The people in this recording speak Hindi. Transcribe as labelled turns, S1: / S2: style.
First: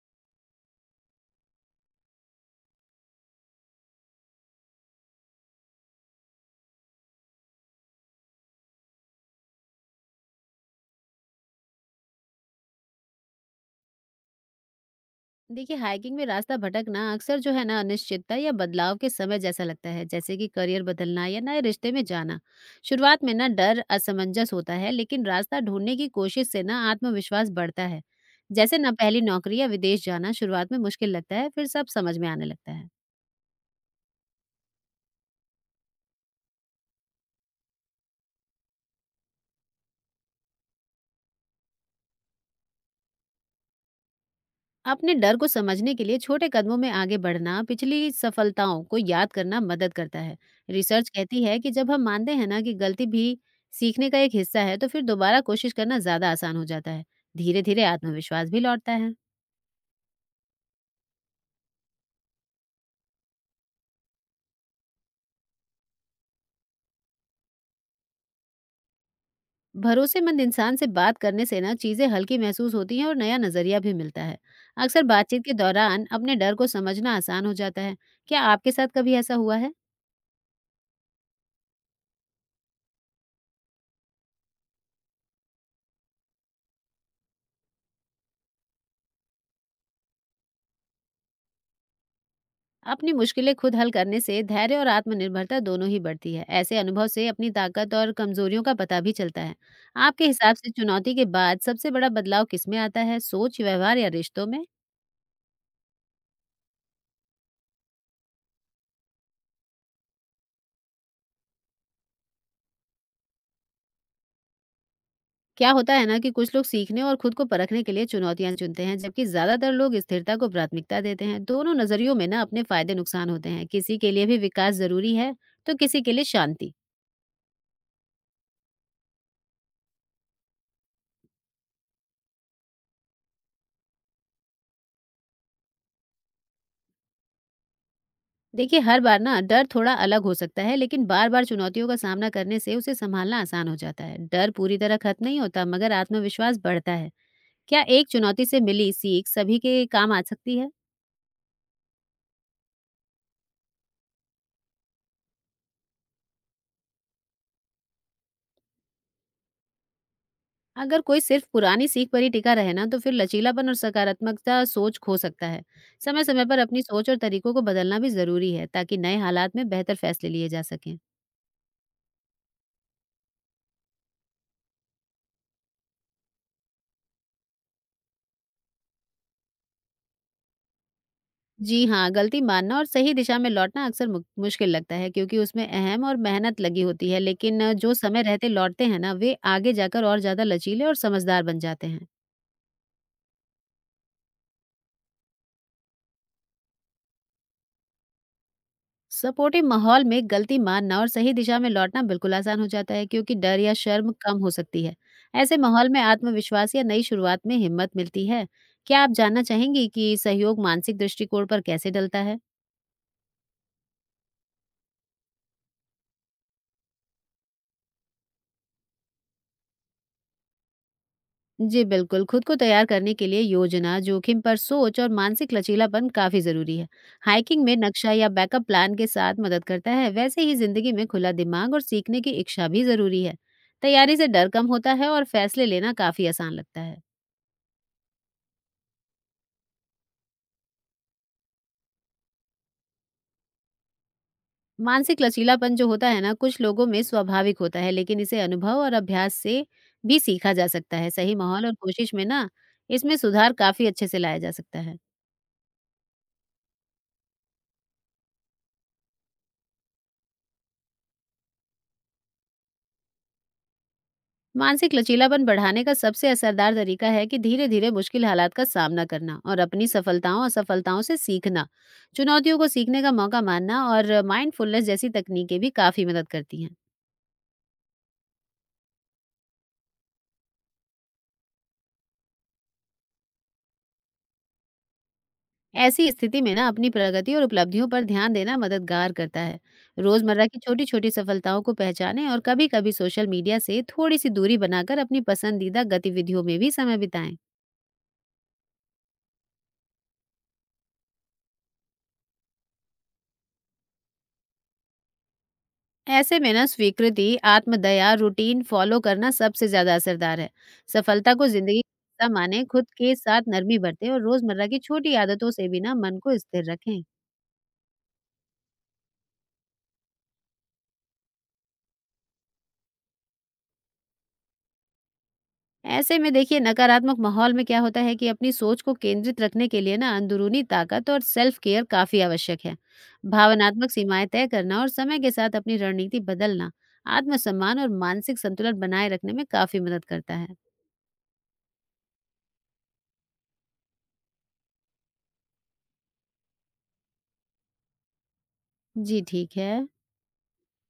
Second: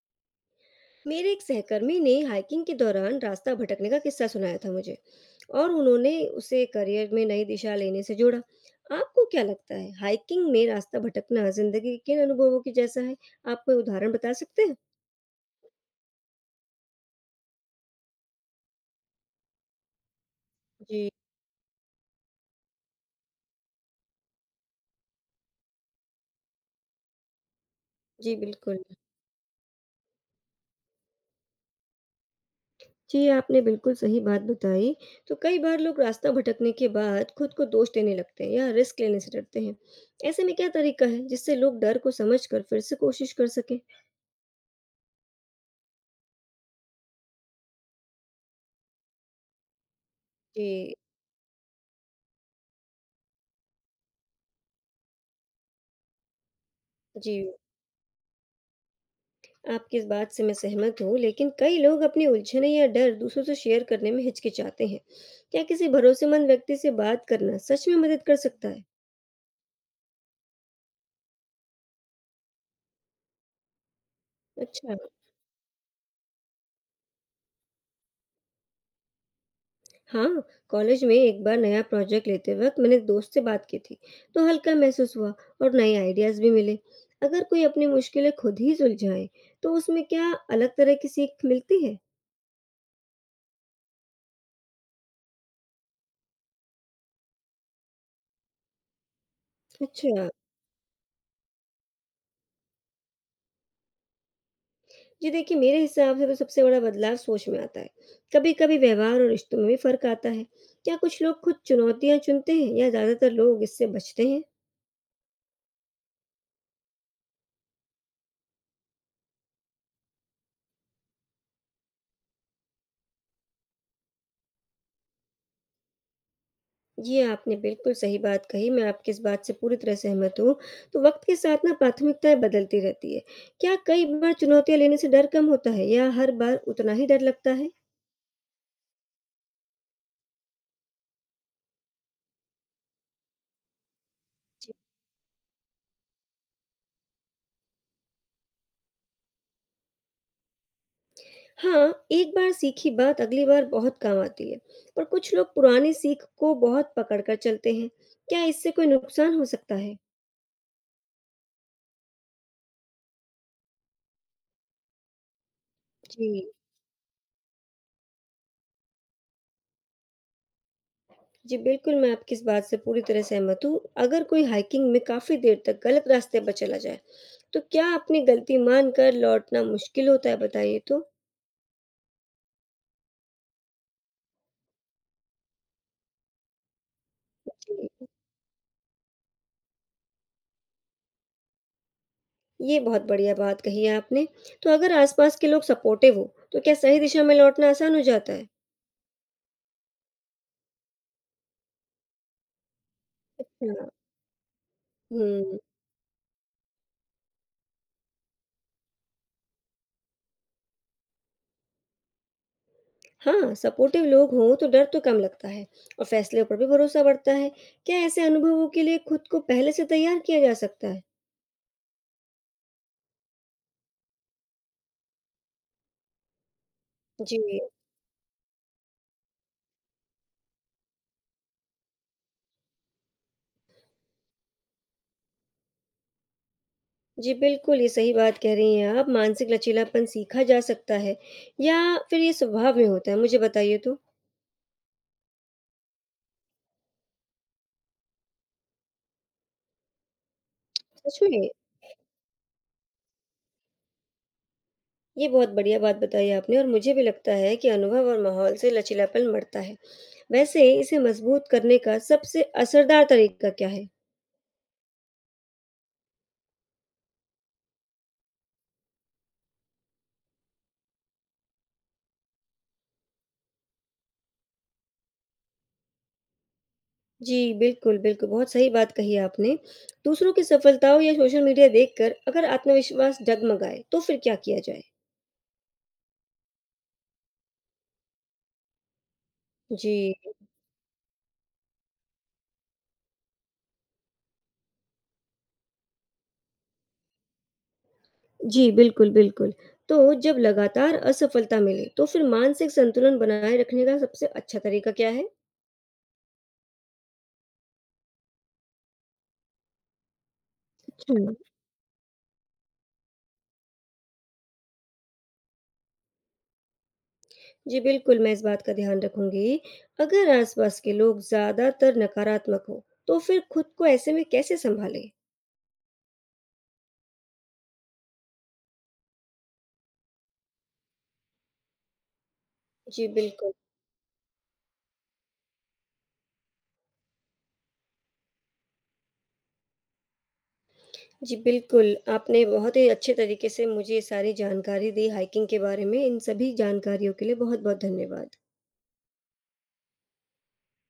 S1: मेरे एक सहकर्मी ने हाइकिंग के दौरान रास्ता भटकने का किस्सा सुनाया था मुझे। और उन्होंने उसे करियर में नई दिशा लेने से जोड़ा। आपको क्या लगता है हाइकिंग में रास्ता भटकना जिंदगी के किन अनुभवों के जैसा है? आप कोई उदाहरण बता सकते हैं?
S2: देखिए हाइकिंग में रास्ता भटकना अक्सर जो है ना अनिश्चितता या बदलाव के समय जैसा लगता है। जैसे कि करियर
S1: जी।
S2: बदलना या नए रिश्ते में जाना। शुरुआत में ना डर असमंजस होता है लेकिन रास्ता ढूंढने की कोशिश से ना आत्मविश्वास बढ़ता है।
S1: जी
S2: जैसे
S1: बिल्कुल।
S2: ना पहली नौकरी या विदेश जाना शुरुआत में मुश्किल लगता है फिर सब समझ में आने लगता है।
S1: जी आपने बिल्कुल सही बात बताई। तो कई बार लोग रास्ता भटकने के बाद खुद को दोष देने लगते हैं या रिस्क लेने से डरते हैं। ऐसे में क्या तरीका है जिससे लोग डर को समझकर फिर से कोशिश कर सकें?
S2: अपने डर को समझने के लिए छोटे कदमों में आगे बढ़ना पिछली सफलताओं को याद करना मदद करता है।
S1: जी।
S2: रिसर्च कहती है कि जब हम मानते हैं ना कि गलती भी सीखने का एक हिस्सा है तो फिर दोबारा कोशिश करना ज्यादा आसान हो जाता है।
S1: जी
S2: धीरे धीरे आत्मविश्वास भी लौटता है।
S1: आपकी इस बात से मैं सहमत हूँ, लेकिन कई लोग अपनी उलझनें या डर दूसरों से शेयर करने में हिचकिचाते हैं। क्या किसी भरोसेमंद व्यक्ति से बात करना सच में मदद कर सकता है?
S2: भरोसेमंद इंसान से बात करने से ना चीजें हल्की महसूस होती हैं और नया नजरिया भी मिलता है।
S1: अच्छा,
S2: अक्सर बातचीत के दौरान अपने डर को समझना आसान हो जाता है। क्या आपके साथ कभी ऐसा हुआ है?
S1: हाँ, कॉलेज में एक बार नया प्रोजेक्ट लेते वक्त मैंने दोस्त से बात की थी, तो हल्का महसूस हुआ और नए आइडियाज भी मिले। अगर कोई अपनी मुश्किलें खुद ही सुलझाए, तो उसमें क्या अलग तरह की सीख मिलती है?
S2: अपनी मुश्किलें खुद हल करने से धैर्य और आत्मनिर्भरता दोनों ही बढ़ती है। ऐसे अनुभव से अपनी ताकत और कमजोरियों का पता भी चलता है।
S1: अच्छा।
S2: आपके हिसाब से चुनौती के बाद सबसे बड़ा बदलाव किसमें आता है, सोच, व्यवहार या रिश्तों में?
S1: जी देखिए, मेरे हिसाब से तो सबसे बड़ा बदलाव सोच में आता है। कभी-कभी व्यवहार और रिश्तों में भी फ़र्क आता है। क्या कुछ लोग खुद चुनौतियाँ चुनते हैं या ज़्यादातर लोग इससे बचते हैं?
S2: क्या होता है ना कि कुछ लोग सीखने और खुद को परखने के लिए चुनौतियां चुनते हैं जबकि ज्यादातर लोग स्थिरता को प्राथमिकता देते हैं। दोनों नजरियों में ना अपने फायदे नुकसान होते हैं। किसी के लिए भी विकास जरूरी है तो किसी के लिए शांति।
S1: ये आपने बिल्कुल सही बात कही, मैं आपकी इस बात से पूरी तरह सहमत हूँ। तो वक़्त के साथ ना प्राथमिकताएँ बदलती रहती है। क्या कई बार चुनौतियाँ लेने से डर कम होता है या हर बार उतना ही डर लगता है?
S2: देखिए हर बार ना डर थोड़ा अलग हो सकता है लेकिन बार बार चुनौतियों का सामना करने से उसे संभालना आसान हो जाता है। डर पूरी तरह खत्म नहीं होता मगर आत्मविश्वास बढ़ता है। क्या एक चुनौती से मिली सीख सभी के काम आ सकती है?
S1: हाँ, एक बार सीखी बात अगली बार बहुत काम आती है, पर कुछ लोग पुरानी सीख को बहुत पकड़ कर चलते हैं। क्या इससे कोई नुकसान हो सकता है?
S2: अगर कोई सिर्फ पुरानी सीख पर ही टिका रहे ना तो फिर लचीलापन और सकारात्मकता सोच खो सकता है। समय समय
S1: जी।
S2: पर अपनी सोच और तरीकों को बदलना भी जरूरी है ताकि नए हालात में बेहतर फैसले लिए जा सकें।
S1: जी, बिल्कुल, मैं आपकी इस बात से पूरी तरह सहमत हूँ। अगर कोई हाइकिंग में काफ़ी देर तक गलत रास्ते पर चला जाए, तो क्या अपनी गलती मानकर लौटना मुश्किल होता है बताइए तो?
S2: जी हाँ, गलती मानना और सही दिशा में लौटना अक्सर मु मुश्किल लगता है क्योंकि उसमें अहम और मेहनत लगी होती है, लेकिन
S1: जी,
S2: जो समय रहते लौटते हैं ना, वे आगे जाकर और ज़्यादा लचीले और समझदार बन जाते हैं।
S1: ये बहुत बढ़िया बात कही है आपने। तो अगर आस-पास के लोग सपोर्टिव हों, तो क्या सही दिशा में लौटना आसान हो जाता है?
S2: सपोर्टिव माहौल में गलती मानना और सही दिशा में लौटना बिल्कुल आसान हो जाता है क्योंकि डर या
S1: हाँ,
S2: शर्म कम हो सकती है। ऐसे
S1: हुँ।
S2: माहौल में आत्मविश्वास या नई शुरुआत में हिम्मत मिलती है। क्या आप जानना चाहेंगी कि सहयोग मानसिक दृष्टिकोण पर कैसे डलता है?
S1: हाँ, सपोर्टिव लोग हों तो डर तो कम लगता है और फैसलों पर भी भरोसा बढ़ता है। क्या ऐसे अनुभवों के लिए खुद को पहले से तैयार किया जा सकता है?
S2: जी बिल्कुल, खुद को तैयार करने के लिए योजना, जोखिम पर सोच और मानसिक लचीलापन काफ़ी ज़रूरी है।
S1: जी।
S2: हाइकिंग में नक्शा या बैकअप प्लान के साथ मदद करता है, वैसे ही ज़िंदगी में खुला दिमाग और सीखने की इच्छा भी ज़रूरी है। तैयारी से डर कम होता है और फैसले लेना काफ़ी आसान लगता है।
S1: जी, बिल्कुल, ये सही बात कह रही हैं आप। मानसिक लचीलापन सीखा जा सकता है या फिर ये स्वभाव में होता है? मुझे बताइए तो।
S2: मानसिक लचीलापन जो होता है ना, कुछ लोगों में स्वाभाविक होता है, लेकिन इसे अनुभव और अभ्यास से भी सीखा जा सकता है।
S1: सच
S2: सही
S1: में,
S2: माहौल और कोशिश में ना, इसमें सुधार काफ़ी अच्छे से लाया जा सकता है।
S1: ये बहुत बढ़िया बात बताई आपने और मुझे भी लगता है कि अनुभव और माहौल से लचीलापन बढ़ता है। वैसे इसे मजबूत करने का सबसे असरदार तरीका क्या है?
S2: मानसिक लचीलापन बढ़ाने का सबसे असरदार तरीका है कि धीरे धीरे मुश्किल हालात का सामना करना और अपनी सफलताओं असफलताओं से सीखना। चुनौतियों को सीखने का मौका मानना और माइंडफुलनेस जैसी तकनीकें भी काफी मदद करती हैं।
S1: जी, बिल्कुल, बिल्कुल, बहुत सही बात कही आपने। दूसरों की सफलताओं या सोशल मीडिया देखकर अगर आत्मविश्वास डगमगाए, तो फिर क्या किया जाए?
S2: ऐसी स्थिति में ना अपनी प्रगति और उपलब्धियों पर ध्यान देना मददगार करता है।
S1: जी।
S2: रोजमर्रा की छोटी छोटी सफलताओं को पहचानें और कभी कभी सोशल मीडिया से थोड़ी सी दूरी बनाकर अपनी पसंदीदा गतिविधियों में भी समय बिताएं।
S1: जी, बिल्कुल, बिल्कुल। तो जब लगातार असफलता मिले, तो फिर मानसिक संतुलन बनाए रखने का सबसे अच्छा तरीका क्या है?
S2: ऐसे में ना स्वीकृति, आत्मदया, रूटीन फॉलो करना सबसे ज्यादा असरदार है।
S1: हुँ।
S2: सफलता को जिंदगी का हिस्सा माने, खुद के साथ नरमी बरतें और रोजमर्रा की छोटी आदतों से भी ना मन को स्थिर रखें।
S1: जी, बिल्कुल, मैं इस बात का ध्यान रखूँगी। अगर आस-पास के लोग ज़्यादातर नकारात्मक हों, तो फिर खुद को ऐसे में कैसे सँभालें?
S2: ऐसे में देखिए नकारात्मक माहौल में क्या होता है कि अपनी सोच को केंद्रित रखने के लिए ना अंदरूनी ताकत और सेल्फ केयर काफी आवश्यक है।
S1: जी, बिल्कुल।
S2: भावनात्मक सीमाएं तय करना और समय के साथ अपनी रणनीति बदलना आत्मसम्मान और मानसिक संतुलन बनाए रखने में काफी मदद करता है।
S1: जी, बिल्कुल, आपने बहुत ही अच्छे तरीके से मुझे सारी जानकारी दी हाइकिंग के बारे में। इन सभी जानकारियों के लिए बहुत-बहुत धन्यवाद।
S2: जी ठीक है।